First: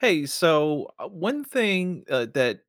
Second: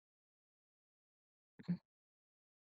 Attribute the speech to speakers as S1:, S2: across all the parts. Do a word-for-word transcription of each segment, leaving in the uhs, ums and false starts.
S1: Hey, so, uh, one
S2: Mm.
S1: thing, uh, that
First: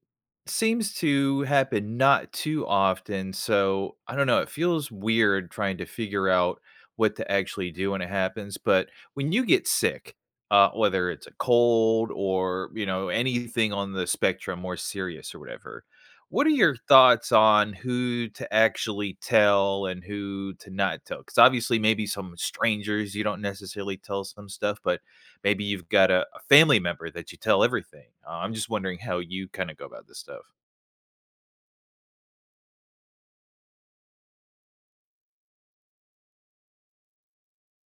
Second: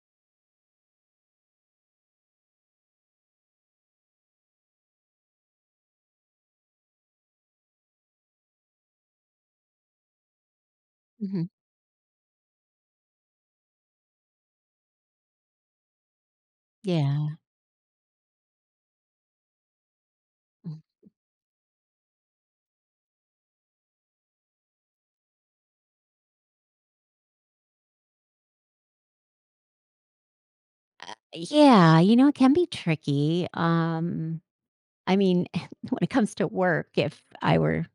S1: seems to happen not too often, so I don't know, it feels weird trying to figure out what to actually do when it happens, but when you get sick, uh, whether it's a
S2: Mhm.
S1: cold or, you know, anything on the spectrum more serious or whatever, what are your thoughts
S2: Yeah.
S1: on who to actually tell and who to
S2: Mhm.
S1: not tell? 'Cause, obviously, maybe some strangers you don't necessarily tell some stuff, but maybe you've got a a family member that you tell everything, uh, I'm just wondering how you kinda go about this stuff.
S2: Uh, yeah, you know, it can be tricky, um, I mean, when it comes to work, if I were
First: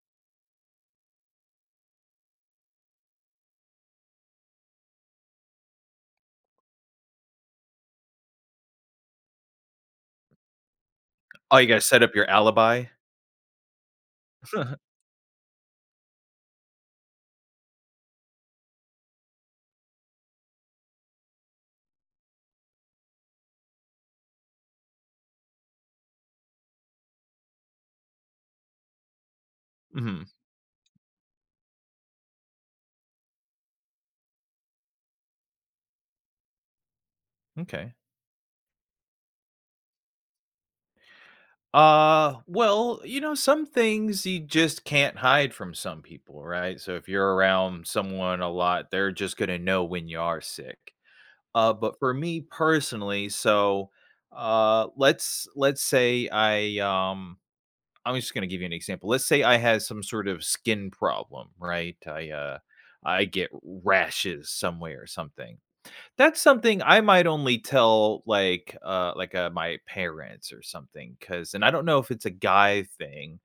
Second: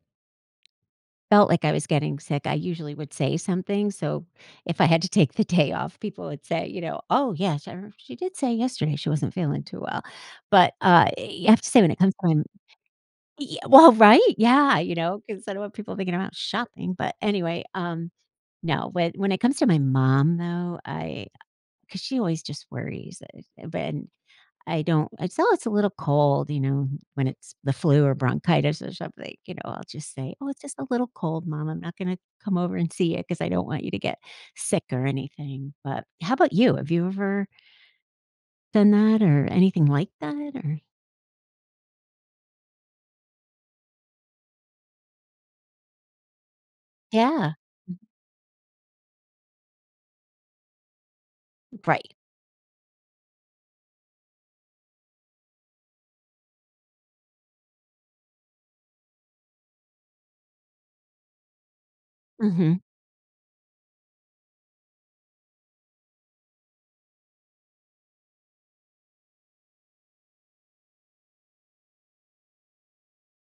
S2: felt like I was getting sick, I usually would say something, so if I had to take the day off, people would say, you know, "Oh, yes, I remember she did say yesterday she wasn't feeling too well." But, uh, you
S1: Oh,
S2: have
S1: you
S2: to
S1: gotta
S2: say when it
S1: set up
S2: comes to
S1: your
S2: when
S1: alibi?
S2: Ye well, right? Yeah, you know, 'cause I don't want people thinking I'm out shopping, but anyway, um, now when when it comes to my mom though, I 'cause she always just worries, eh, but and I don't I s "Oh, it's a little cold," you know, when it's the flu or bronchitis or something, you know. I'll just
S1: Mhm.
S2: say, "Oh, it's just a little cold, mom. I'm not gonna come over and see you 'cause I don't want you to get sick or anything." But how about you? Have you ever
S1: M'kay.
S2: done that or anything like that, or
S1: Uh, well, you know, some things you just can't hide from some people, right? So, if you're
S2: Yeah.
S1: around
S2: Mhm.
S1: someone a lot, they're just gonna know when you are sick. Uh, but
S2: Right.
S1: for me personally, so, uh, let's let's say I, um I'm just gonna give you an example, let's say I had some sort of skin problem, right? I, uh,
S2: Mhm.
S1: I get rashes somewhere or something. That's something I might only tell, like, uh, like, uh, my parents or something 'cause and I don't know if it's a guy thing,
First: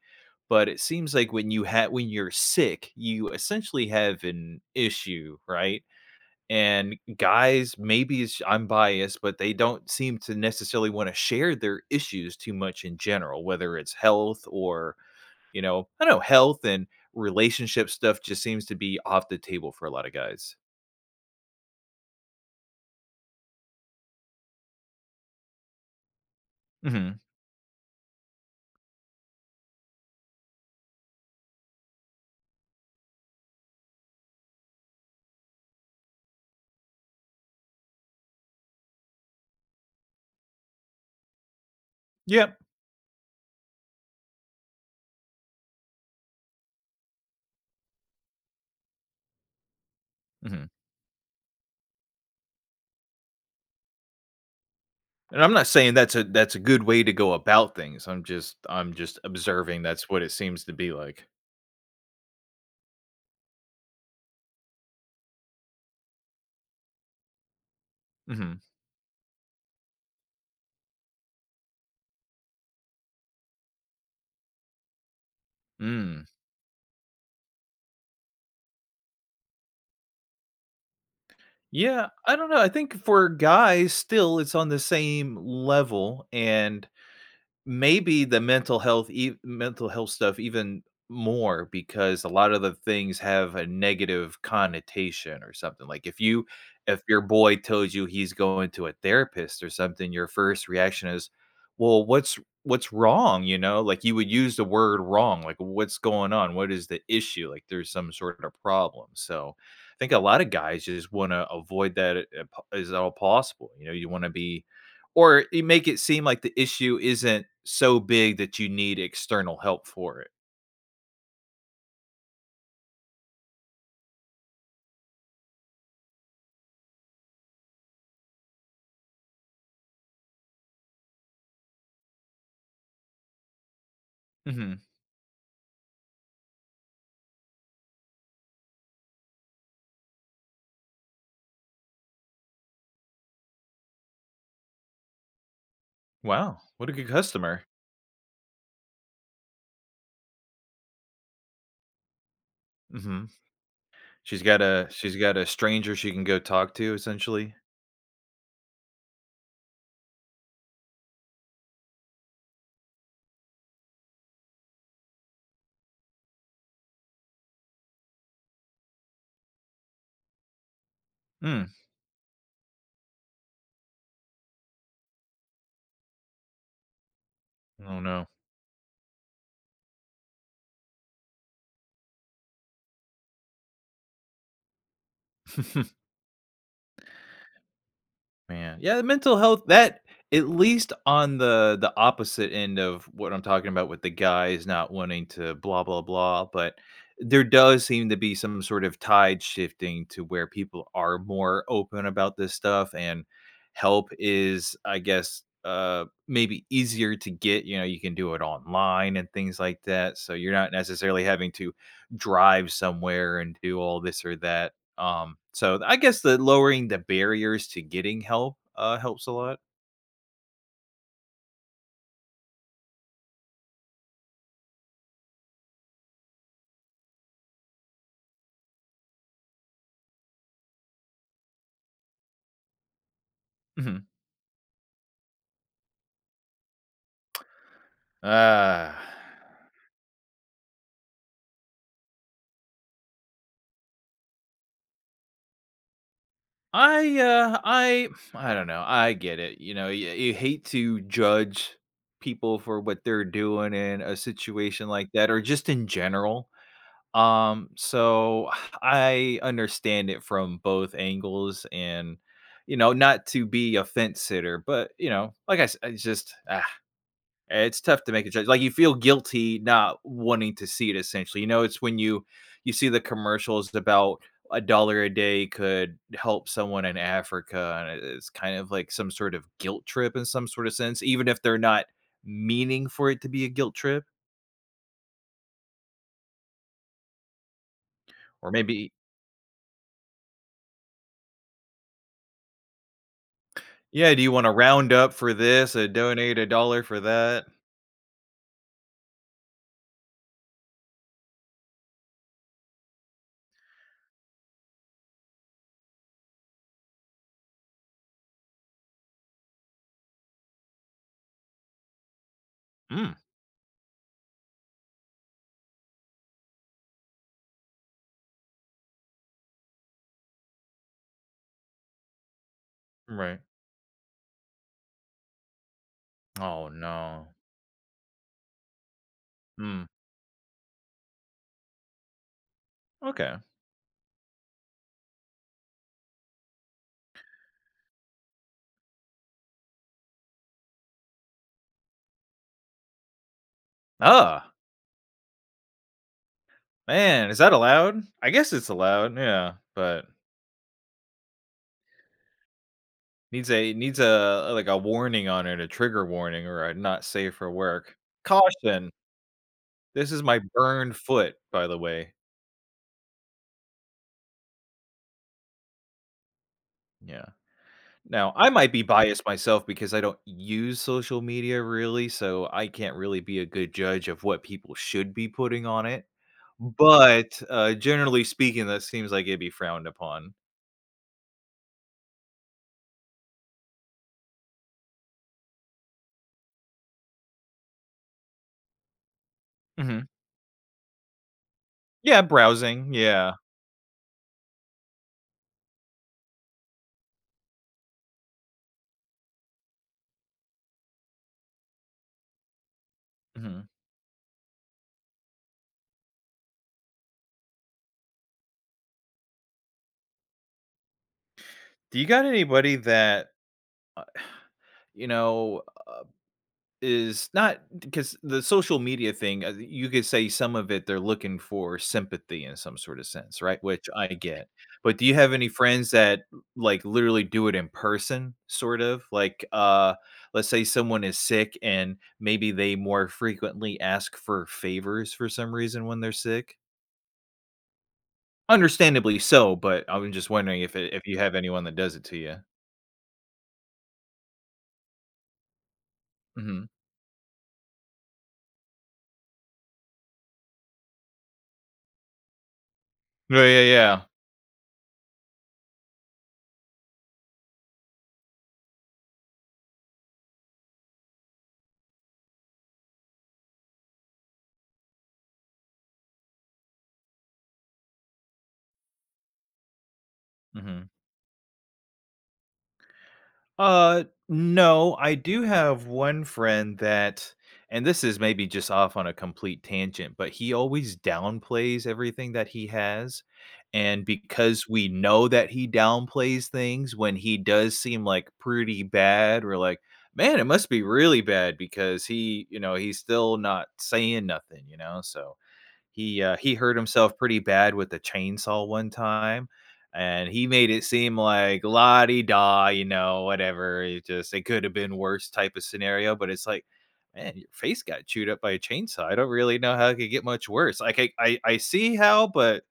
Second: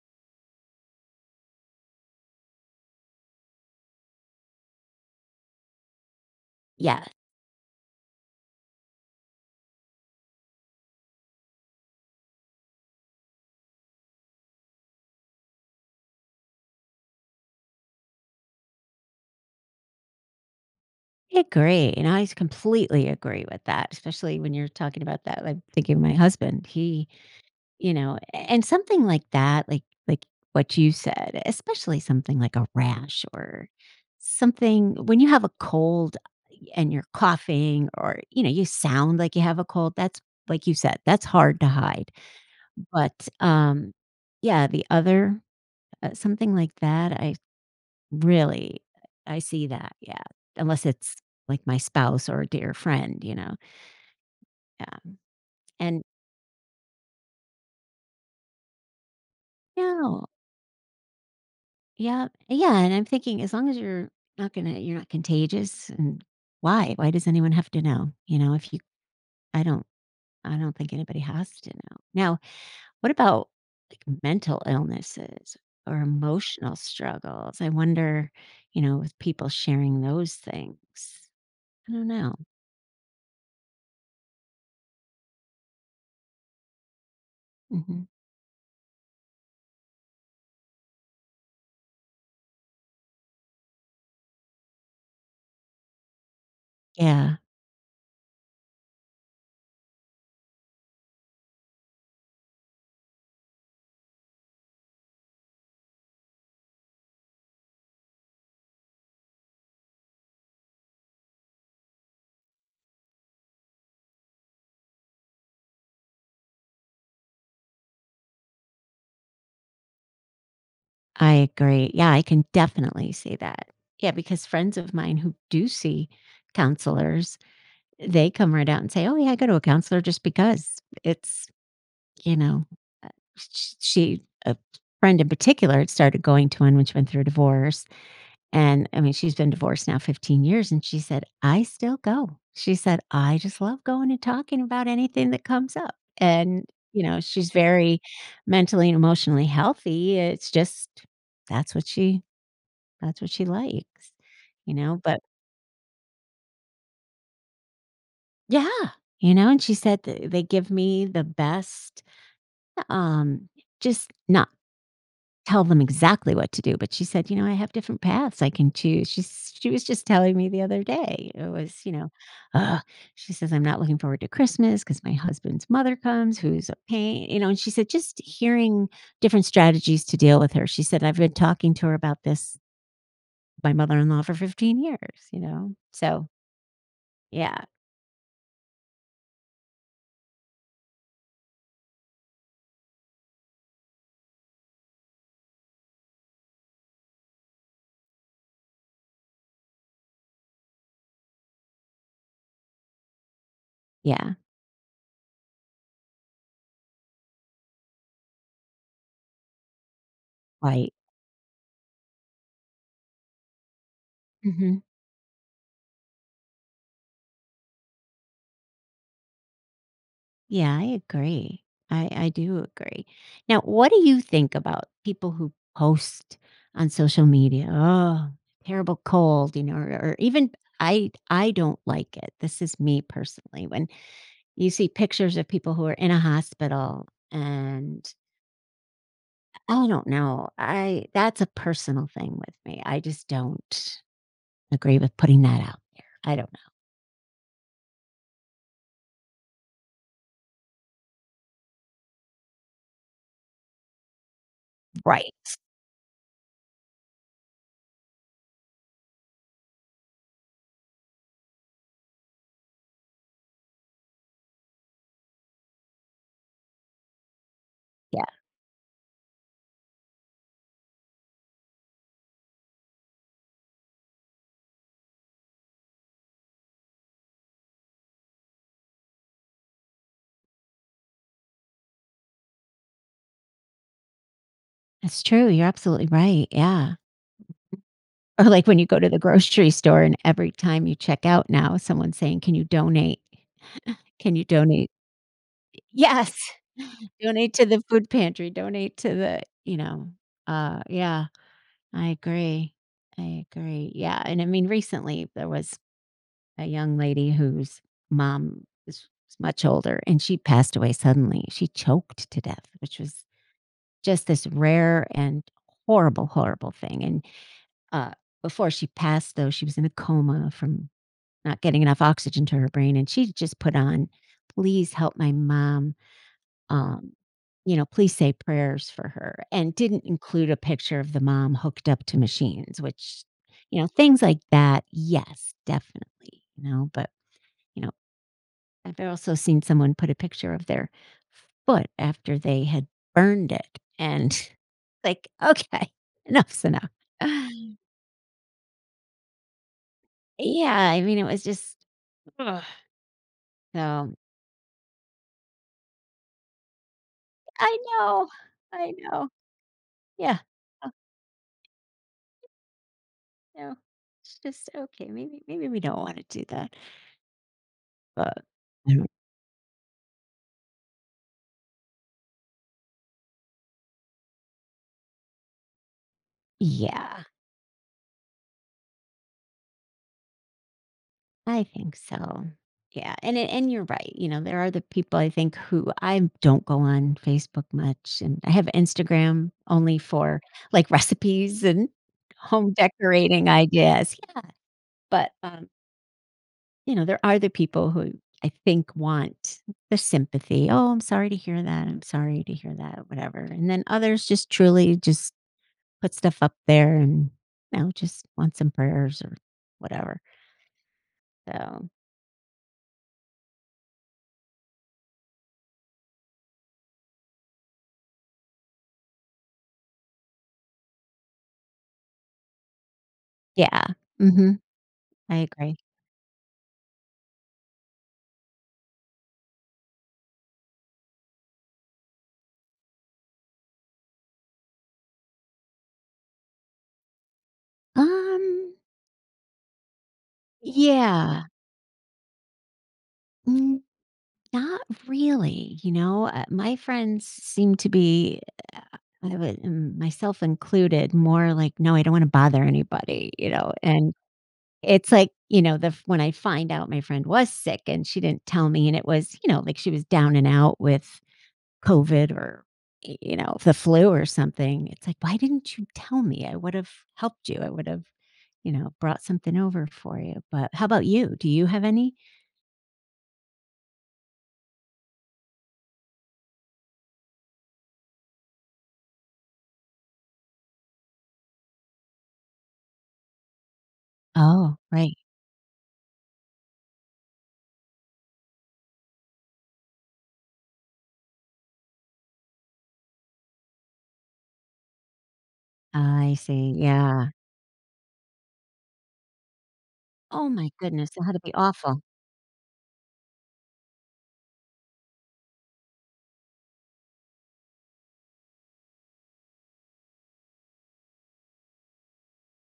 S1: but it seems like when you have when you're sick, you essentially have an issue, right? And
S2: Yeah.
S1: guys, maybe it's j I'm biased, but they don't seem to necessarily wanna share their issues too much in general, whether it's health or, you know I don't know, health and relationship stuff just seems to be off the table for a lotta guys.
S2: I agree, and I s completely agree with that, especially when you're talking about that like, thinking of my husband, he
S1: Mhm.
S2: you know? A and, something like that, like like what you said, especially something like a rash or something when you have a cold, uh, and you're coughing, or, you know, you sound like you have a cold, that's like you said, that's hard to hide,
S1: Yep.
S2: but, um, yeah, the other uh, something like that, I really, I see that, yeah.
S1: Mhm.
S2: Unless it's, like, my spouse or a dear friend, you know? Yeah,
S1: And I'm not saying
S2: and
S1: that's a that's a good way to go about things. I'm just I'm just observing that's what
S2: No.
S1: it seems to be like.
S2: Yep. Uh, yeah, and I'm thinking, as long as you're not gonna you're not contagious, and Why? Why does anyone have to know? You know,
S1: Mhm.
S2: if you I don't I don't think anybody has to know. Now, what about, like, mental illnesses, or
S1: Mm.
S2: emotional struggles? I wonder, you know, with people sharing those things. I don't
S1: Yeah. I
S2: know.
S1: don't know, I think for guys, still, it's on the same level, and
S2: Mhm.
S1: maybe the mental health ev mental health stuff even more, because a lot of the things have a negative connotation, or something. Like, if you if your
S2: Yeah.
S1: boy tells you he's going to a therapist, or something, your first reaction is, "Well, what's what's wrong?" You know? Like, you would use the word "wrong." Like, what's going on? What is the issue? Like, there's some sort of a problem, so I think a lotta guys just wanna avoid that a at as all possible. You know, you wanna be or you make it seem like the issue isn't so big that you need external help for it.
S2: I agree. Yeah, I can definitely see that. Yeah, because friends of mine who do see counselors, they come right out and say, “Oh, yeah, I go to a counselor just because,” it's, you know, uh, sh sh she a
S1: Mhm.
S2: friend in particular started going to one which went through a divorce, and I mean, she's been divorced now fifteen years, and she said, “I still go.” She said, “I just love going and talking about anything that comes up,"
S1: Wow.
S2: and,
S1: What a
S2: you
S1: good
S2: know, she's
S1: customer.
S2: very mentally and emotionally healthy, it's just that's what she that's
S1: Mhm.
S2: what she likes.
S1: She's got
S2: You
S1: a
S2: know,
S1: she's
S2: but
S1: got a stranger she can go talk to, essentially?
S2: Yeah! You know, and she said that, "They give me the best" eh, um, just not tell them exactly what to do, but she said, “You know, I have different paths I can choose,” she she was just telling me the other day. It
S1: Mm.
S2: was, you know, she says, “I'm not looking forward to Christmas ‘cause my husband's mother comes who's a pain," you know? And she said,
S1: Oh,
S2: “Just
S1: no.
S2: hearing different strategies to deal with her,” she said, “I've been talking to her about this" "my mother-in-law, for fifteen years.” You know? So yeah.
S1: Man, yeah, the mental health that at least on the the opposite end of what I'm talking about with the guys not wanting to blah, blah, blah, but there does seem to be some sort of tide shifting to where people are more open about this stuff and help
S2: Yeah.
S1: is, I guess, uh, maybe easier to get. You know, you can do it online and things like that, so you're not
S2: Right.
S1: necessarily having to drive somewhere and do all this or that.
S2: Mhm.
S1: Um, so I the guess the lowering the barriers to getting help, uh, helps a lot.
S2: Yeah, I agree. I I do agree. Now, what do you think about people who post on social media, "Terrible cold," you know, or or even I I don't like it. This is me, personally, when
S1: Mhm.
S2: you see pictures of people who are in a hospital, and I I don't know. I that's a personal thing with me. I just don't agree with putting that out there. I don't know.
S1: I, uh, I I don't know, I get it, you know? You you hate to judge people for what they're doing in a situation like that,
S2: Right.
S1: or just in general. Um, so I understand it from both angles and, you know, not to be a fence-sitter, but, you know, like I sa it's just ugh, i it's tough to
S2: Yeah.
S1: make a judge like, you feel guilty not wanting to see it, essentially. You know, it's when you you see the commercials d about a dollar a day could help someone in Africa, and it is, kind of like, some sort of guilt trip, in some sort of sense, even if they're not meaning for it to be a guilt trip.
S2: That's true, you're absolutely right, yeah. Or
S1: Or
S2: like when you
S1: maybe
S2: go to the grocery store and every time you check out now, someone's saying, "Can you donate"
S1: Yeah, "Do you
S2: "Can you
S1: wanna
S2: donate"
S1: round up for this
S2: Y
S1: and
S2: yes!
S1: donate a dollar for that?"
S2: "Donate to the food pantry. Donate to the" you know, uh, yeah. I agree. I agree, yeah, and I mean, recently there was a young lady whose mom is much older and she passed away suddenly. She choked to death, which
S1: Mm.
S2: was just this rare and horrible, horrible thing, and, uh, before she passed though, she was in a coma from not getting enough oxygen to her brain, and she
S1: Right.
S2: just put on, "Please help my mom,
S1: Oh
S2: um,
S1: no.
S2: you know, please say prayers for her," and
S1: Mm.
S2: didn't include a picture of the mom hooked up to machines, which
S1: Okay.
S2: you know, things like that, yes, definitely, you know? But, you know, I've also seen someone put a picture of their f foot after they had burned it and,
S1: Ugh!
S2: like, okay, enough's enough.
S1: Man, is that allowed? I guess it's allowed, yeah, but
S2: Yeah, I mean, it was just ugh,
S1: Needs a needs,
S2: so
S1: uh a like a warning on it, a trigger warning or a
S2: I
S1: not-safe-for-work,
S2: know,
S1: "Caution
S2: I know.
S1: this is
S2: Yeah,
S1: my burned foot, by the way.
S2: uh No, it's just okay, maybe maybe we don't wanna do that
S1: Yeah. Now,
S2: but,
S1: I might be
S2: [unintelligible]
S1: biased myself because I don't use social media really, so I can't really be a good judge of what people should be putting on it,
S2: Yeah.
S1: but, uh, generally speaking, that seems like it'd be frowned upon.
S2: I think so. Yeah, and it and you're right, you know, there are the people I think who I don't go on Facebook much, and I have Instagram only
S1: Mhm.
S2: for, like, recipes and
S1: Yeah,
S2: home
S1: browsing, yeah.
S2: decorating ideas Yeah, but, um you know, there are the people, who I think want the sympathy, "Oh, I'm sorry to hear that, I'm sorry to hear that," whatever,
S1: Mhm.
S2: and then others just truly, just put stuff up there and, you know, just want some prayers or whatever so
S1: Do you got anybody that, uh, you know, uh, is not, 'c 'cause the social media thing, uh, the you could say some of it, they're looking for sympathy in some sorta sense, right?
S2: Yeah,
S1: Which I get,
S2: mhm.
S1: but do you have
S2: I
S1: any
S2: agree.
S1: friends that, m like, literally do it in person, sort of? Like, uh, let's say someone is sick and maybe they more frequently ask for favors for some reason when they're sick?
S2: Um
S1: Understandably so, but I was just wondering if it if you have
S2: Yeah.
S1: anyone that does it to ya?
S2: Mm, not really. You know, uh,
S1: Mhm.
S2: my friends s seem to be, uh uh, I I wouldn't myself included, more like, "No, I don't wanna bother anybody,"
S1: Yeah,
S2: you
S1: yeah,
S2: know,
S1: yeah.
S2: and it's like, you know, the f when I find out my friend was sick and she didn't tell me and it was, you know, like she was down and out with COVID or, y you know, the flu or something, it's like, "Why didn't you tell me? I would've helped you. I would've, you know, brought something over for you." But how
S1: Mhm.
S2: 'bout you? Do you have any?
S1: Uh, no. I do have one friend that and this is maybe just off on a complete tangent, but he always downplays everything that he has, and because
S2: Oh,
S1: we
S2: right.
S1: know that he downplays things when he does seem, like, pretty bad, we're like, "Man, it must be really bad because he, you know, he's still not saying nothing," you know? So, he,
S2: I
S1: uh, he
S2: see.
S1: hurt himself
S2: Yeah.
S1: pretty bad with a chainsaw one time, and he
S2: Oh my
S1: made it
S2: goodness,
S1: seem
S2: that had to be
S1: like,
S2: awful.
S1: "la-di-da, you know, whatever, it just it coulda been worse," type of scenario, but it's like, "Man, your face got chewed up by a chainsaw. I don't really know how it could get much worse." Like, I I I see how, but,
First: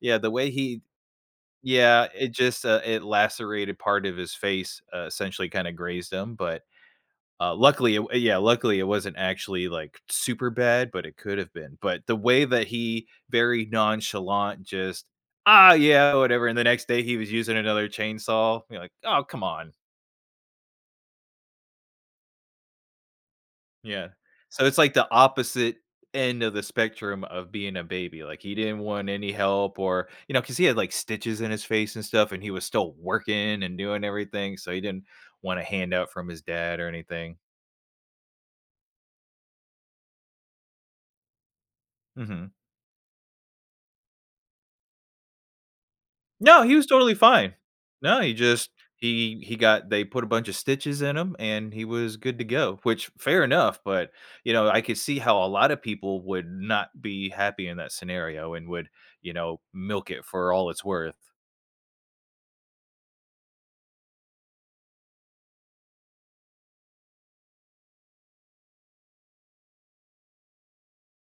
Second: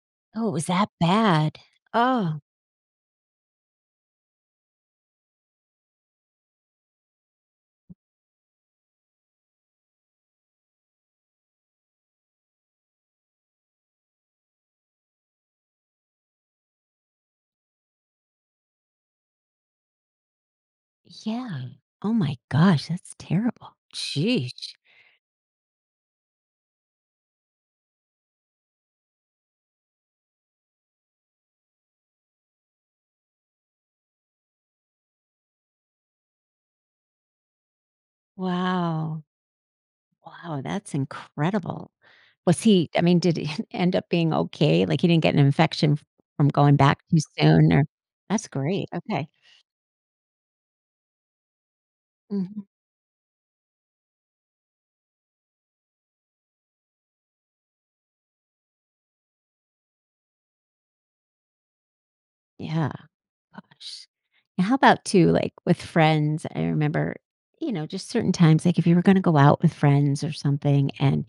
S1: yeah, the
S2: Oh,
S1: way
S2: it was
S1: he
S2: that bad?
S1: Yeah, it
S2: Oh.
S1: just, uh it lacerated part of his face, essentially kinda grazed him, but, uh, luckily, it wa uh, yeah, luckily, it wasn't actually, like, super bad, but it could've been. But the way that he very nonchalant just, "Ah, yeah, whatever," and the next day, he was using another chainsaw, you know, like, "Oh, come on."
S2: Yeah. Oh my gosh, that's terrible.
S1: Yeah. So,
S2: Sheesh.
S1: it's like the opposite end of the spectrum of being a baby, like, he didn't want any help, or you know, ‘cause he had, like, stitches in his face and stuff, and he was still working and doing everything, so he didn't want a handout from his dad or anything.
S2: Wow. Wow, that's incredible.
S1: Mhm.
S2: Was he I mean, did he end up being okay? Like, he didn't get an infection f from
S1: No, he
S2: going
S1: was
S2: back
S1: totally
S2: too
S1: fine.
S2: soon or
S1: No, he
S2: That's
S1: just
S2: great, okay.
S1: he he got they put a bunch of stitches in him, and he was good to
S2: Mhm.
S1: go, which fair enough, but, you know, I could see how a lotta people would not be happy in that scenario and would, you know, milk it for all it's worth.
S2: Yeah. Gosh. And, how about too, like, with friends? I remember, you know, just certain times, like, if you were gonna go out with friends, or something, and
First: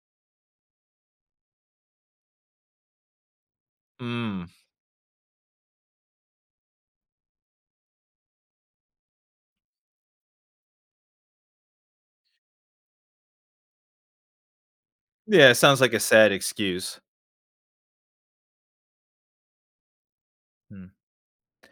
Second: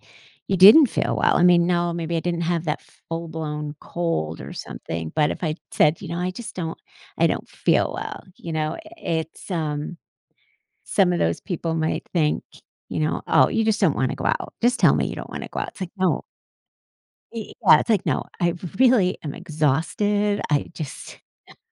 S2: you didn't feel well, I mean, no, maybe I didn't have that full blown cold,
S1: Mm.
S2: or something, but if I said, "You know, I just don't I don't feel well," you know? I it's, um some of those people might think, you know, "Oh, you just don't wanna go out. Just tell me you don't wanna
S1: Yeah, it
S2: go out."
S1: sounds
S2: It's like,
S1: like a
S2: "No"
S1: sad excuse.
S2: I Yeah, it's like, "No, I really am exhausted. I
S1: Hmm.
S2: just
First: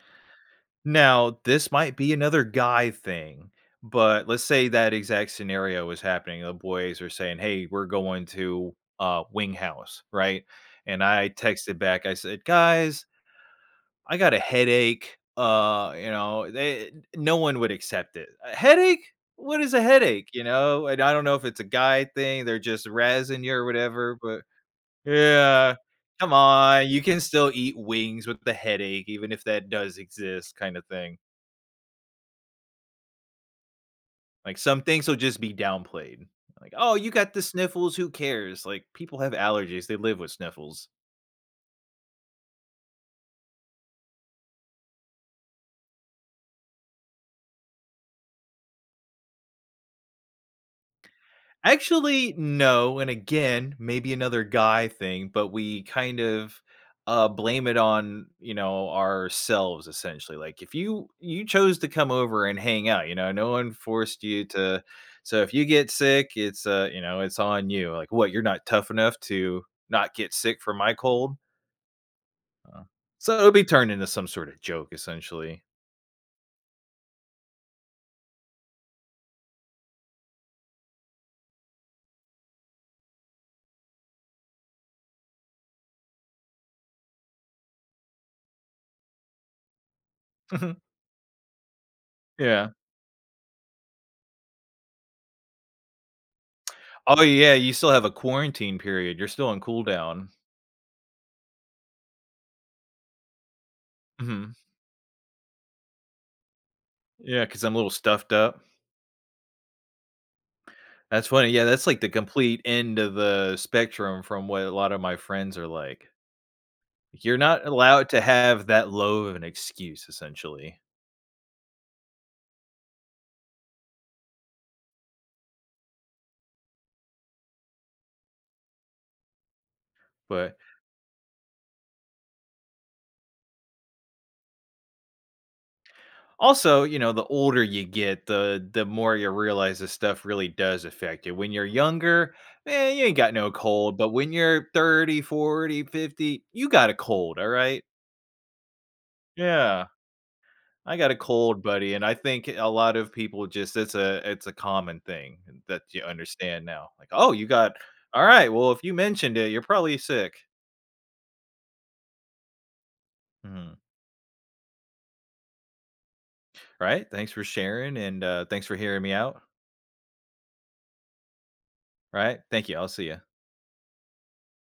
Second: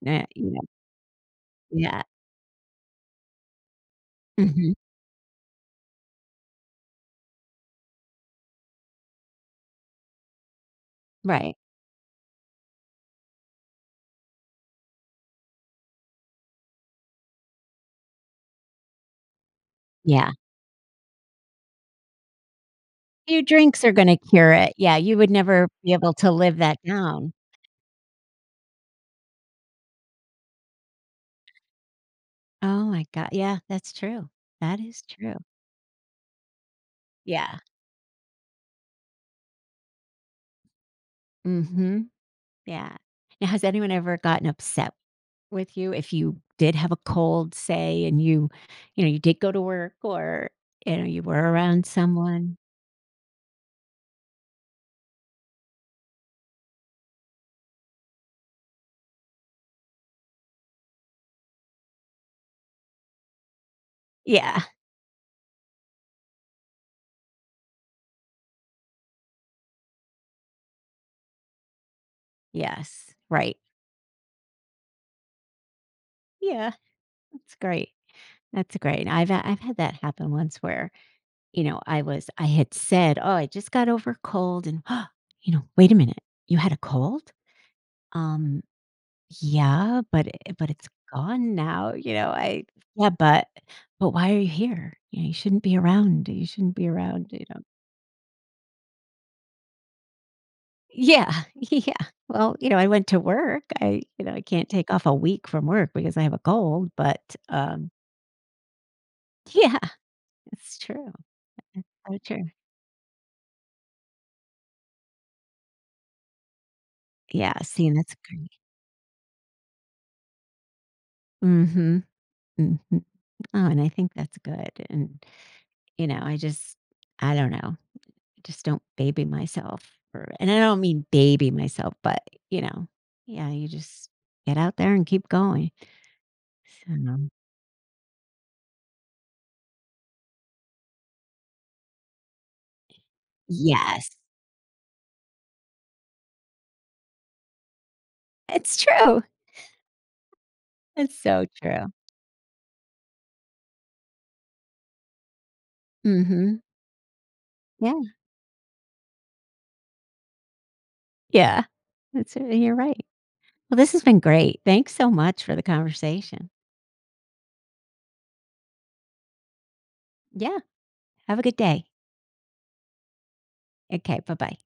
S2: na you know."
S1: Now, this might
S2: Yeah.
S1: be another guy thing, but let's say
S2: Mhm.
S1: that exact scenario was happening, the boys were saying, “Hey, we're going to, uh, Wing House," right? And I
S2: Right.
S1: texted back, I said, “Guys" "I got a headache,” uh, you know, they, uh no one would accept it, “A headache? What is a headache?”
S2: Yeah.
S1: You know? And I don't know if it's a guy thing. They're just
S2: "Few
S1: razzing you or
S2: drinks are
S1: whatever,
S2: gonna
S1: but
S2: cure it." Yeah, you would never
S1: Yeah,
S2: be able to
S1: "Come
S2: live that
S1: on. You can
S2: down.
S1: still eat wings with the headache, even if that does exist," kinda thing.
S2: Oh my go yeah, that's true.
S1: Like,
S2: That
S1: some
S2: is
S1: things will
S2: true.
S1: just be downplayed. Like, "Oh, you got the
S2: Yeah.
S1: sniffles, who cares? Like, people have allergies, they live with sniffles."
S2: Mhm. Yeah. Now, has anyone ever gotten upset with you if you did have a cold, say, and you you know, you did go to work or, you know, you were around
S1: Actually,
S2: someone?
S1: no, and, again, maybe another guy thing, but we kind of, uh, blame it on, you know, ourselves, essentially, like, if you you chose to come over and hang out, you know, no one forced you
S2: Yeah.
S1: to so, if you get sick, it's, uh, you know, it's on you. Like, "What? You're not tough enough to not get sick from my cold?" Uh-huh.
S2: Yes.
S1: So, it'll
S2: Right.
S1: be turned into some sorta joke, essentially.
S2: Yeah, that's great. That's great. I've, uh, I've had that happen once where, you know, I was I had said, "Oh, I just got over a cold," and you know, "Wait a minute, you had a cold?" "Um, yeah, but it but
S1: Mhm.
S2: it's gone now," you know? I
S1: Yeah.
S2: yeah, "But but why are you here? You know, you shouldn't be around, you shouldn't be
S1: Oh,
S2: around," you
S1: yeah,
S2: know?
S1: you still have a quarantine period. You're still on cool down.
S2: Yeah, yeah. Well, you know, I went to work. I you know, I
S1: Mhm.
S2: can't take off a week from work because I have a cold, but,
S1: Yeah, 'cause I'm a little
S2: um.
S1: stuffed up.
S2: Yeah, it's true.
S1: That's funny, yeah, that's, like, the
S2: So true.
S1: complete end of the spectrum from what a lot of my friends are like. You're
S2: Yeah,
S1: not
S2: see? And
S1: allowed
S2: that's
S1: to
S2: great.
S1: have that low of an excuse, essentially.
S2: Mhm, mhm. Oh, and I think that's good, and, you know, I just I don't know, I just don't baby myself for and
S1: But
S2: I don't mean baby myself, but, you know, yeah, you just get out there and keep going.
S1: Also,
S2: S
S1: you
S2: and
S1: know, the
S2: um
S1: older you get, the the more you realize this stuff really does affect you. When you're younger? Man, you ain't got no cold. But
S2: Yes.
S1: when you're thirty, forty, fifty, you got a cold, alright?
S2: It's true.
S1: Yeah. "I got a
S2: It's so
S1: cold,
S2: true.
S1: buddy," and I think, eh, a lot of people just it's a it's a common thing that you
S2: Mhm.
S1: understand now. Like, "Oh, you got
S2: Yeah.
S1: Alright, well, if you mentioned it, you're probably sick."
S2: Yeah, that's it, and you're right. Well,
S1: Mhm.
S2: this has been great, thanks so much for the conversation.
S1: Right? Thanks for sharing, and, uh, thanks for hearing me out.
S2: Yeah, have a good day.
S1: Right. Thank you, I'll see ya.
S2: Okay, bye-bye.